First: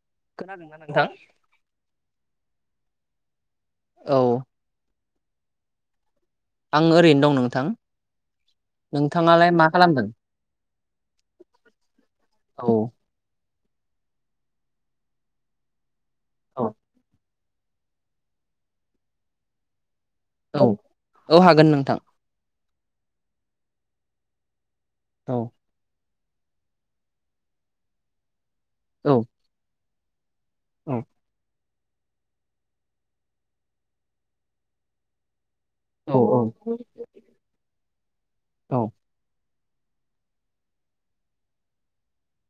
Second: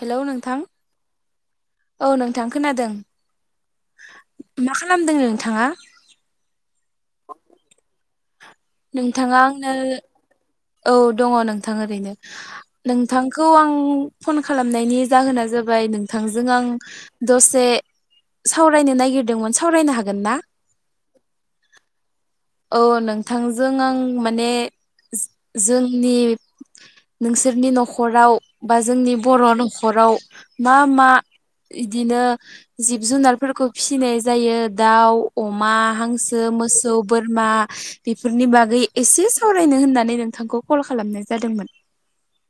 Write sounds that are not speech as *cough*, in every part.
Hello नोंथां औ नोंथां खोनादों औ। -खामदों नोंथाङा? आं ओरैनो दं नोंथां। नोंथाङा नोंथाङालाय मा आंनो खालामदों औ दङ नोंथां ओरैनो औ नोंथां -खौ आं फन खालामनायनि जाहोना जाबाय नोंथांजों आं औ दसे सावरायनो नागिरदोंमोन सावरायनो हागोन ना औ औ हागोन नोंथां। औ नोंथांजों आं माने औ जोंनि नोंसोरनि न'खराव बा जोंनि औ बर' न'खराव मा औ मा इदिनो जिब जुनारफोरखौ फिसिनाय जायो दाउ अमा हांसो औ मोसौ बोरमा बेफोरनि औ बागै एसे सावरायनो होननानै नोंथांखौ कल खालामनाय जादोंमोन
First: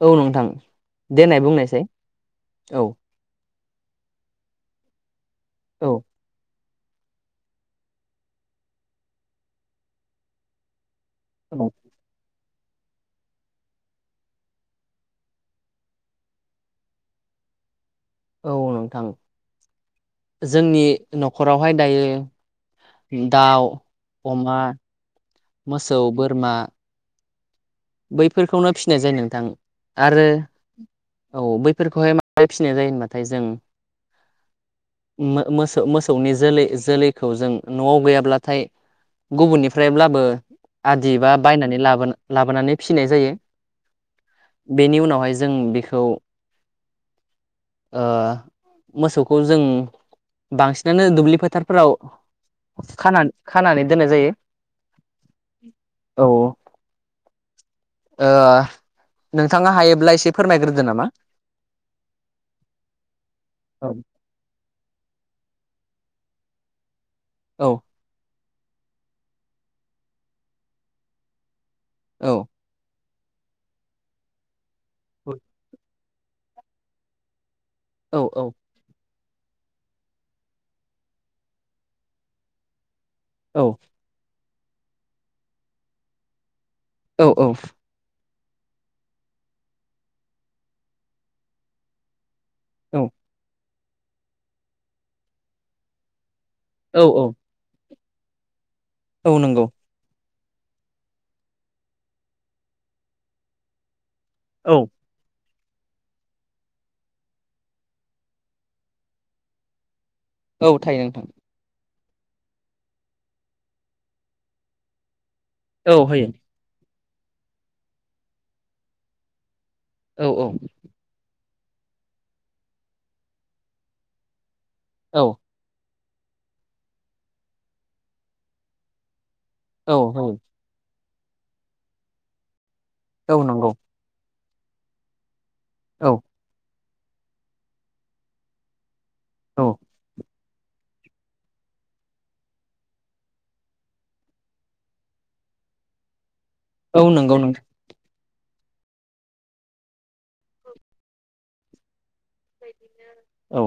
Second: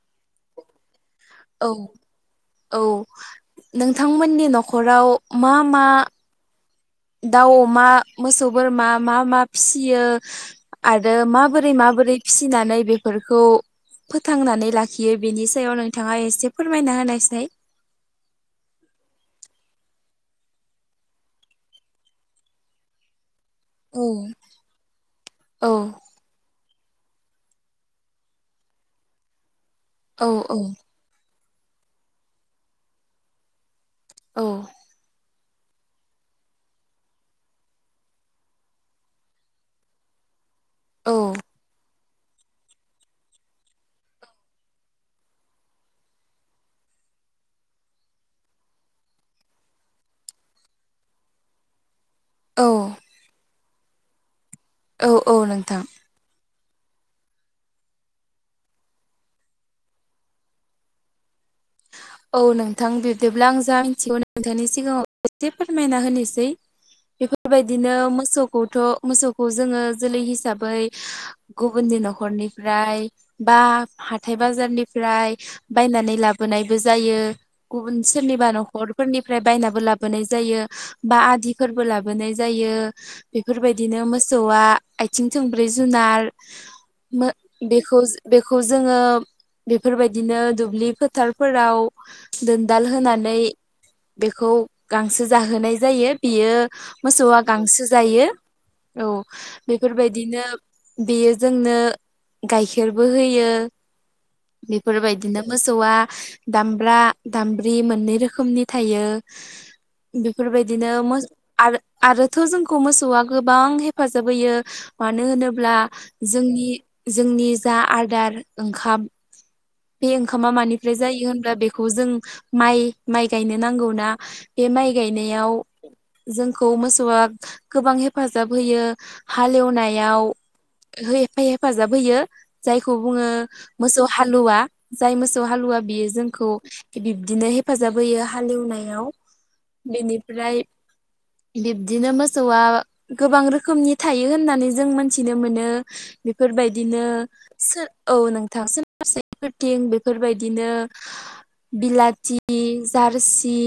औ नोंथां देनाय औ बुंनायसाय औ नोंथांमोननि न'खराव मा मा औ दाउ अमा मोसौ बोरमा मा मा फिसियो आरो औ माबोरै माबोरै फिसिनानै बेफोरखौ फोथांनानै लाखियो बेनि सायाव नोंथाङा एसे फोरमायना होनायसाय औ नोंथां जोंनि न'खरावहाय दायो उम दाउ औ अमा औ मोसौ बोरमा बैफोरखौनो फिसिनाय जायो नोंथां आरो औ औ औ बैफोरखौहाय माबाय फिसिनाय जायो होनबाथाय जों औ। मो- मोसौ मोसौनि जोलै जोलैखौ जों न'आव गैयाब्लाथाय। गुबुननिफ्रायब्लाबो आदि बा औ बायनानै लाबो लाबोनानै। फिनाय जायो बेनि उनावहाय जों बेखौ। ओ मोसौखौ जों। बांसिनानो दुब्लि फोथारफोराव औ खान खानानै दोननाय जायो। औ औ नोंथां। औ ओ नोंथाङा हायोब्ला एसे फोरमायग्रोदो नामा। औ नोंथां बिबदिब्ला आं जा औ मिथिगौ नोंथांनि सिगाङाव एसे फो फोरमायना होनोसै औ बेफोरबायदिनो मोसौ। खौथ' मोसौखौ जोङो जोलै हिसाबै गुबुननि औ न'खरनिफ्राय। बा हाथाय बाजारनिफ्राय बायनानै लाबोनायबो जायो। गुबुन औ औ सोरनिबा न'खरफोरनि। ओमफ्राय बायनाबो लाबोनाय जायो बा आदिफोरबो लाबोनाय जायो। औ बेफोरबायदिनो मोसौआ आथिं थोंब्रै जुनार। मो औ बेखौ जो बेखौ जोङो बेफोरबायदिनो दुब्लि फोथार फोराव दोनदाल होनानै बेखौ गांसो जाहोनाय जायो। बियो औ औ मोसौआ गांसो जायो औ बेफोरबायदिनो। बेयो जोंनो गाइखेरबो होयो औ बेफोरबायदिनो। मोसौआ दामब्रा दामब्रि मोननै रोखोमनि थायो। औ बेफोरबायदिनो थायो नोंथां मोस आरो आरोथ' जोंखौ मोसौआ गोबां हेफाजाब होयो मानो होनो ब्ला औ होयो जोंनि जोंनि जा आदार ओंखाम बे औ औ ओंखामा मानिफ्राय जायो होनब्ला बेखौ जों माइ माइ गायनो नांगौना बे माइ औ गायनायाव जोंखौ मोसौआ गोबां हेफाजाब होयो। औ हालेवनायाव होयो हेफ-हेफाजाब होयो जायखौ बुङो औ नंगौ मोसौ हा लुवा जाय मोसौ हालुवा बियो औ जोंखौ बिब्दिनो हेफाजाब होयो हालेवनायाव। औ बेनिफ्राय बिब्दिनो मोसौआ गोबां रोखोमनि थायो होननानै जों मोनथिनो मोनो। बेफोरबायदिनो औ नंगौ नोंथां सो औ नोंथां *unintelligible* बेफोरबायदिनो। बिलाथि जारसि औ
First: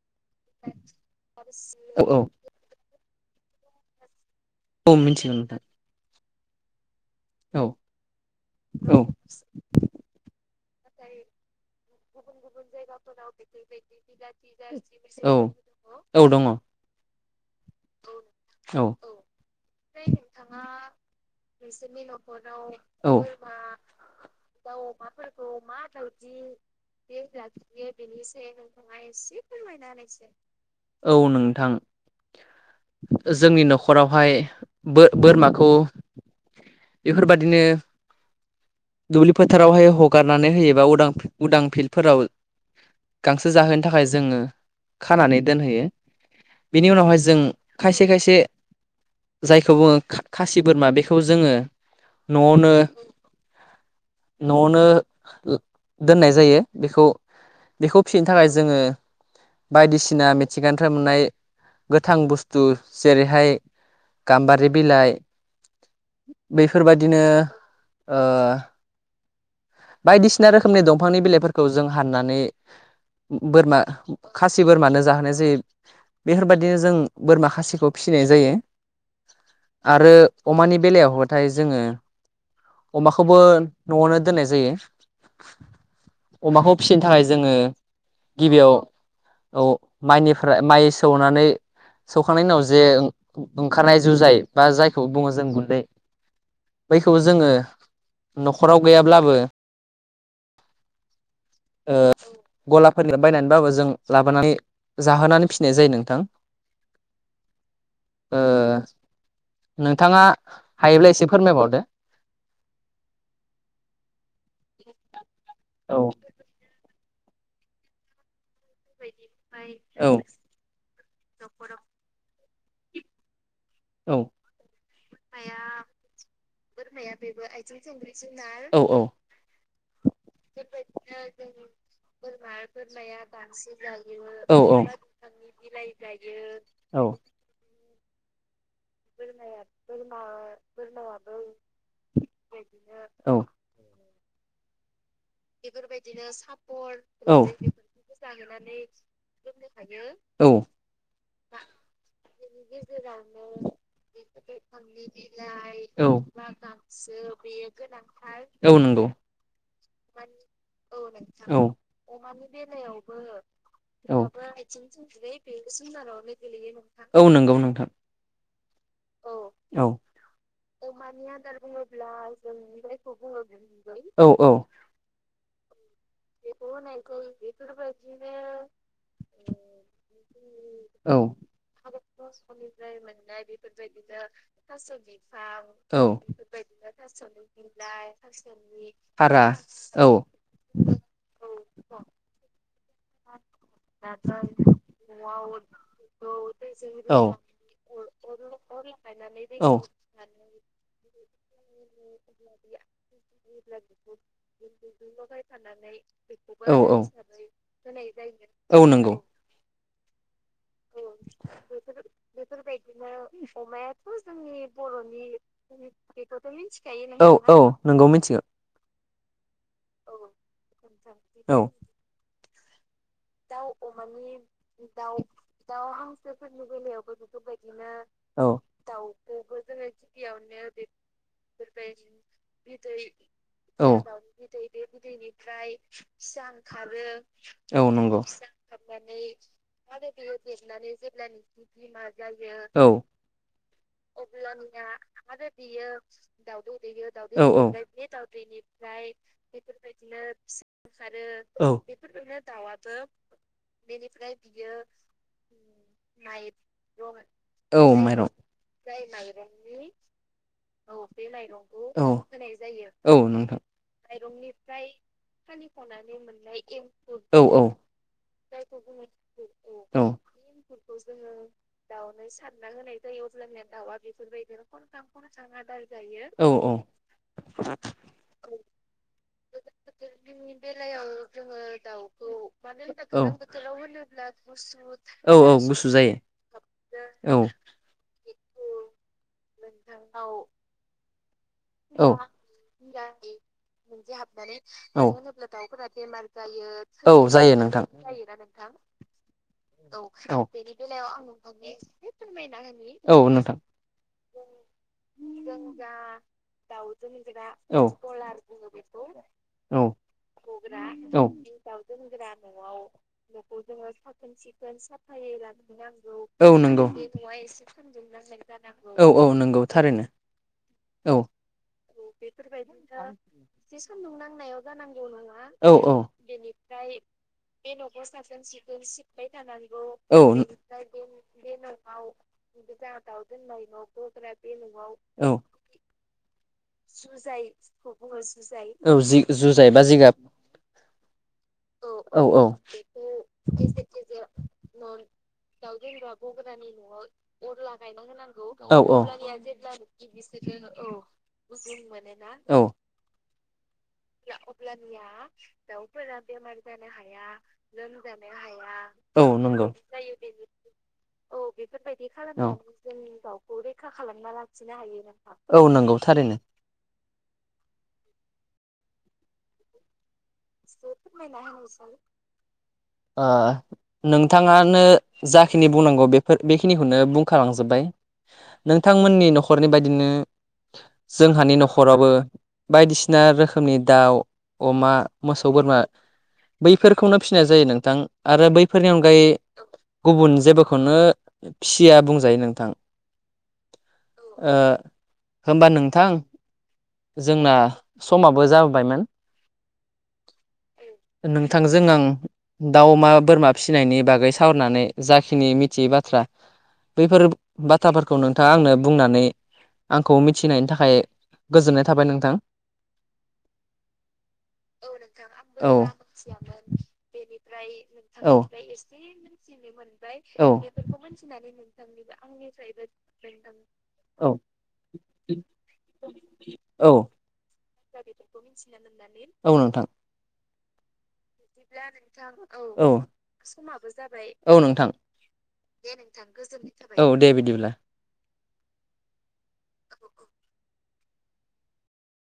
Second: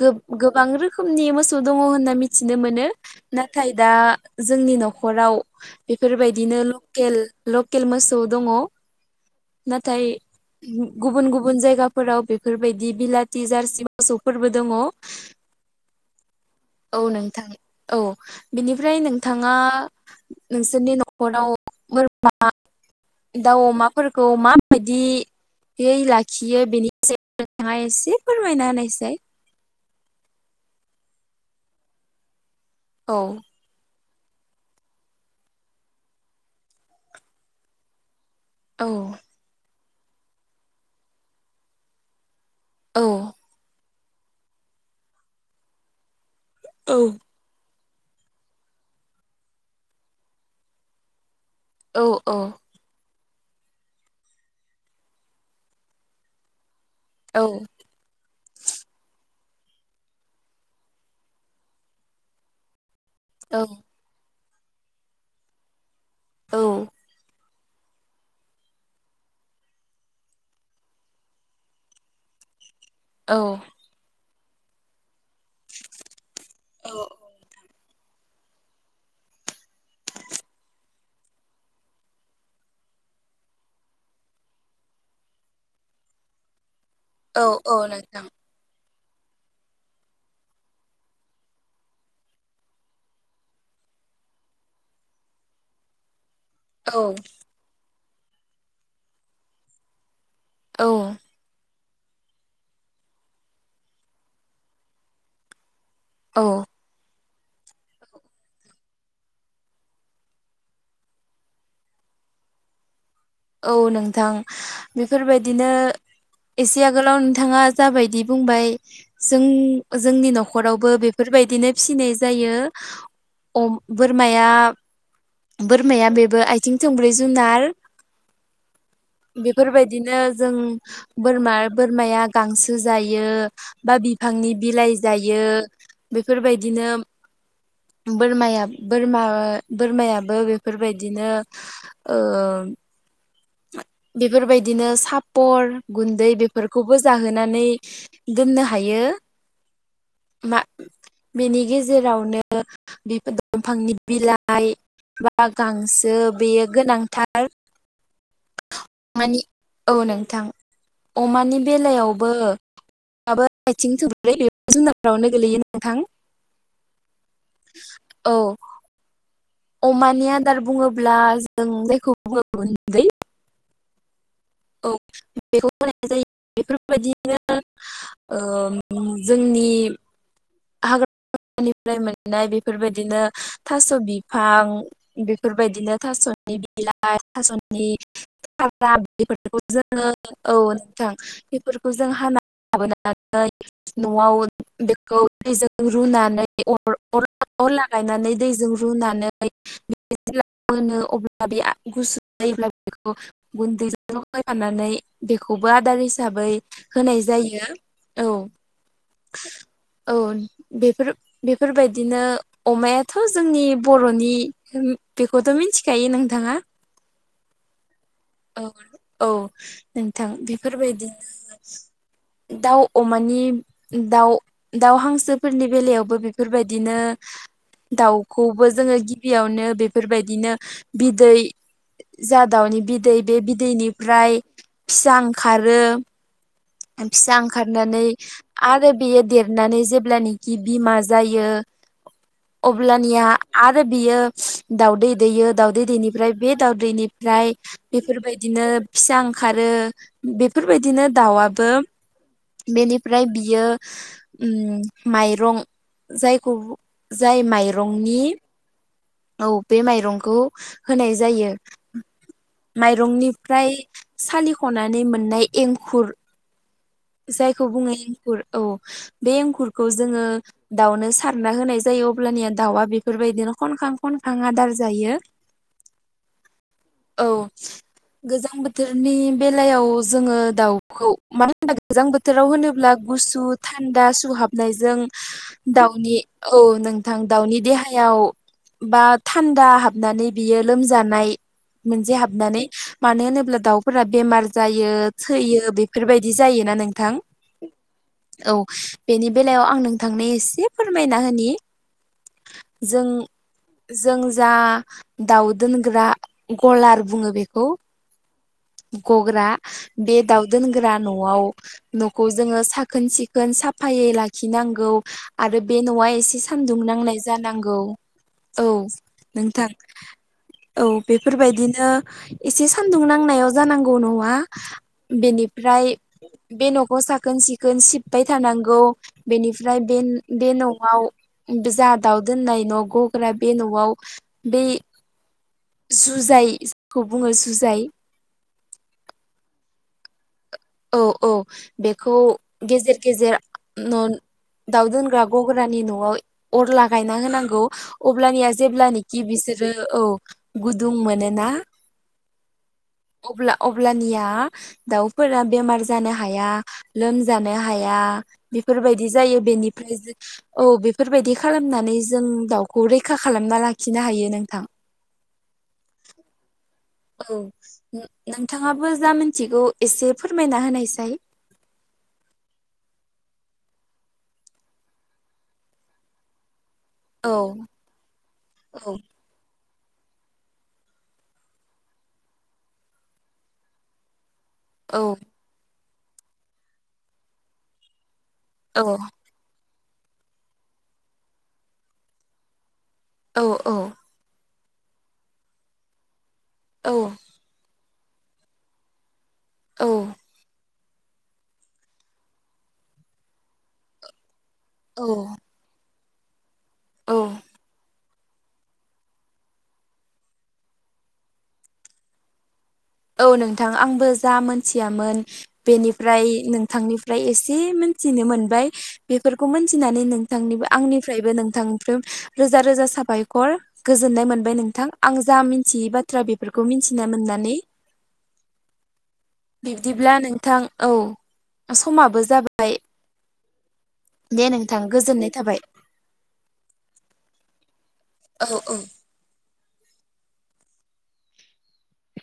गोब गोबां रोखोमनि मोसौ दङ औ होनना औ मिथिनो मोनो नाथाय दा जोंनि औ मिथिगौ न'खराव नोंथां बेफोरबायदिनो लकेल औ लकेल मोसौ दङ औ नाथाय गुबुन गुबुन जायगाफोराव बेफोरबायदि बिलाथि जारसि मोसौफोरबो दङ। औ औ दङ औ नोंथां औ बिनिफ्राय नोंथाङा नोंसोरनि न'खराव बोरमा औ दाउ अमाफोरखौ माबायदि यै लाखियो बेनि यै नोंथाङा लाखियो एसे बिनि सायाव फोरमायना नोंथाङा होनायसाय एसे फोरमायना होनायसाय। औ नोंथां औ जोंनि न'खरावहाय। बो-बोरमाखौ बेफोरबादिनो। औ दुब्लि फोथारावहाय हगारनानै होयोबा उदां उदां फिल्डफोराव। औ गांसो जाहोनो थाखाय जोङो खानानै दोनहोयो। बिनि औ उनावहाय जों खायसे खायसे जायखौ बुङो खा-खासि बोरमा बेखौ जोङो औ औ न'आवनो न'आवनो दोननाय जायो। बेखौ औ बेखौ फिसिनो थाखाय जोङो। बायदिसिना मिथिंगानिफ्राय मोननाय गोथां बुस्थु जेरैहाय औ गाम्बारि बिलाइ औ बेफोरबायदिनो ओ बायदिसिना रोखोमनि दंफांनि बिलाइफोरखौ जों हाननानै औ बोरमा खासि बोरमानो जाहोनाय जायो बेफोरबायदिनो जों बोरमा खासिखौ फिसिनाय जायो आरो अमानि बेलायाव बाथाय जोङो अमाखौबो न'आवनो दोननाय जायो अमाखौ फिसिनो थाखाय औ जोङो औ नोंथां गिबियाव औ माइनिफ्राय माइ सौनानै सौखांनायनि उनाव जे ओंखारनाय जुजाय बा जायखौ बुङो जों गुन्दै औ बैखौ जोङो न'खराव गैयाब्लाबो औ ओ गलाफोरनिफ्राय बायनानैबाबो जों लाबोनानै जाहोनानै फि सिनाय जायो नोंथां औ ओ नोंथाङा हायोब्ला एसे फोरमायबावदो औ नोंथां बेफोरबायदिनो औ एसे आगोलाव नोंथाङा जाबायदि बुंबाय जों औ जोंनि न'खरावबो बेफोरबायदिनो फिसिनाय जायो औ बोरमाया बोरमाया बेबो आथिं थोंब्रै जुनार औ औ बेफोरबायदिनो जों बोरमा बोरमाया गांसो जायो बा बिफां नि बिलाय जायो बेफोरबायदिनो औ बोरमा बोरमा बोरमायाबो बेफोरबायदिनो ओ औ बेफोरबायदिनो साफ पर गुन्दै बेफोरखौबो औ जाहोनानै दोननो हायो औ मा बेनि गेजेरावनो दंफांनि बिलाइ बा गांसो बेयो गांसो गोनांथार बे गोनांथार औ नंगौ मानि औ नोंथां अमानि औ बेलायावबो आथिं औ थोंब्रै बे आथिं जुनारफोरावनो थोंब्रै गोलैयो नोंथां औ नंगौ नोंथां औ औ अमानि आदार बुङोब्ला जों जायखौ बुङो गुन्दै औ औ बेखौ होनाय जायो बेफोरबायदिनो ओ जोंनि औ निफ्राय मोननाय बेफोरबायदिनो थास' बिफां बेफोरबायदिनो औ थास'नि बिलाइ थास'नि *unintelligible* हारा जोङो औ नोंथां बेफोरखौ जों हा लाबोनानै न'आव बेखौ दैजों रुनानै अर अर लागायनानै दैजों रुनानै *unintelligible* मोनो अब्ला बे गुसु जायोब्ला बेखौ गुन्दैजों लगायफाना नानै बेखौबो आदार हिसाबै होनाय जायो औ नंगौ औ बेफोर बेफोरबायदिनो अमायाथ' जोंनि बर'नि बेखौथ मिथिखायो बेखौथ' नोंथाङा मोनथिखागौ औ औ नोंगौ मिथिगौ औ औ नोंथां औ बेफोरबायदिनो दाउ अमानि दाउ दाउ हांसोफोरनि बेलायावबो बेफोरबायदिनो दाउखौबो औ जोङो गिबियावनो बेफोरबायदिनो बिदै जा दाउनि बिदै बे औ बिदैनिफ्राय फिसा ओंखारो ओंखारो फिसा औ ओंखारनानै नंगौ आरो खालामनानै बेयो देरनानै माब बे जेब्लानोखि देरनानै बिमा जेब्ला नो बिमा जायो औ *inaudible* आ आरो बियो दावदै दैयो दाउदै दैनिफ्राय बे दाउदैनिफ्राय बेफोर बेबायदिनो फिसा ओंखारो बेफोरबायदिनो दाउआबो औ बेनिफ्राय फ्राय बियो ओम माइरं जायखौ जाय औ माइरंनि औ बे माइरंखौ होनाय जायो औ औ नोंथां माइरंनिफ्राय य सालिख'नानै मोननाय एंखुर औ औ जायखौ बुङो खुर औ बे एंखुरखौ औ जोङो दावनो सारना होनाय जायो अब्लानिया दाउआ बेफोरबाय अब्लानिया दावा बेफोरबादि खनजा खनजा आदार जायो औ औ औ गोजां बोथोरनि बेलायाव जोङो दाउखौ मान गोजां बोथोराव होनोब्ला गुसु थान्दा सुहाबनायजों थान्दा सम दाउनि औ नोंथां मानो दाउनि देहायाव औ बा थान्दा हाबनानै बियो लोमजानाय मोनसे हाबनानै मानो होनोब्ला दाउफोरा बेमार जायो थैयो बेफोरबायदि जायोना नोंथां? थान्दा औ बेनि बेलायाव आं नोंथांनो एसे फोरमायना होनि। जों जों जा दाउ दोनग्रा गलार बुङो बेखौ गग्रा बे दाउ दोनग्रा न'आव न'खौ जोङो साखोन सिखोन साफायै लाखिनांगौ आरो बे न'आ एसे सानदुं नांनाय जानांगौ। औ जानांगौ नोंथां औ बेफोरबाय दिनो एसे सानदुं नांनायाव जानांगौ न'आ। बेनिफ्राय औ बे न'खौ साखोन सिखोन सिबबाय थानां गौ, बेनिफ्राय बेन औ बे न'आव जा दाव दोननाय न' गग्रा बे न'आव बे औ। *unintelligible* जायखौ बुङो जुजाय औ जुजाय बा जिगाब। औ औ बेखौ औ गेजेर गेजेर न' दाउ दोनग्रा गग्रानि न'आव अर लागायना होनांगौ अब्लानिया औ औ जेब्लानोखि बिसो रो औ गुदुं मोनोना औ अब्ला अब्लानिया दाउफोरा बेमार जानो हा या, लोमजानो हाया बेफोरबायदि जायो बेनिफ्राय जों औ बेफोरबायदि खालामनानै जों दाउखौ रैखा खालामना लाखिनो हायो नोंथां। औ नंगौ थारैनो औ नोंथाङाबो जा मिनथिगौ एसे फोरमायना ओ होनायसाय नोंथाङानो जाखिनि बुंनांगौ बेफोर बे खिनिखौनो औ बुंखालांजोब्बाय। औ नोंथांमोननि न'खरनि बायदिनो जोंहानि न'खरावबो बायदिसिना रोखोमनि दाउ, अमा औ मोसौ बोरमा बैफोरखौनो फिनाय जायो नोंथां आरो बैफोरनि औ अनगायै गुबुन जेबोखौनो फिसिया बुंजायो नोंथां। औ औ। ओ होनबा नोंथां औ जोंना समाबो जाबोबायमोन। औ। नोंथांजों आं दाउ अमा बोरमा फिसिनायनि बागै सावरायनानै औ जाखिनि मिथियै बा थ्रा औ बैफोर बाथ्राफोरखौ नोंथाङा आंनो बुंनानै आंखौ मिथिहोनायनि थाखाय गोजोननाय थाबाय नोंथां। औ नोंथां आंबो जा मोनथियामोन बेनिफ्राय नोंथांनिफ्राय एसे मिथिनो मोनबाय बे फोरखौ मोनथिनानै नोंथांनि आंनिफ्रायबो नोंथांनिफ्राय रोजा रोजा साबायखर गोजोननाय औ मोनबाय नोंथां आं जा मिथियै बाथ्रा बेफोरखौ औ मिथिनो मोननानै। औ नोंथां। बिब्दिब्ला नोंथां औ समाबो जाबाय। औ दे नोंथां गोजोननाय थाबाय औ दे बिदिब्ला। औ औ। *inaudible*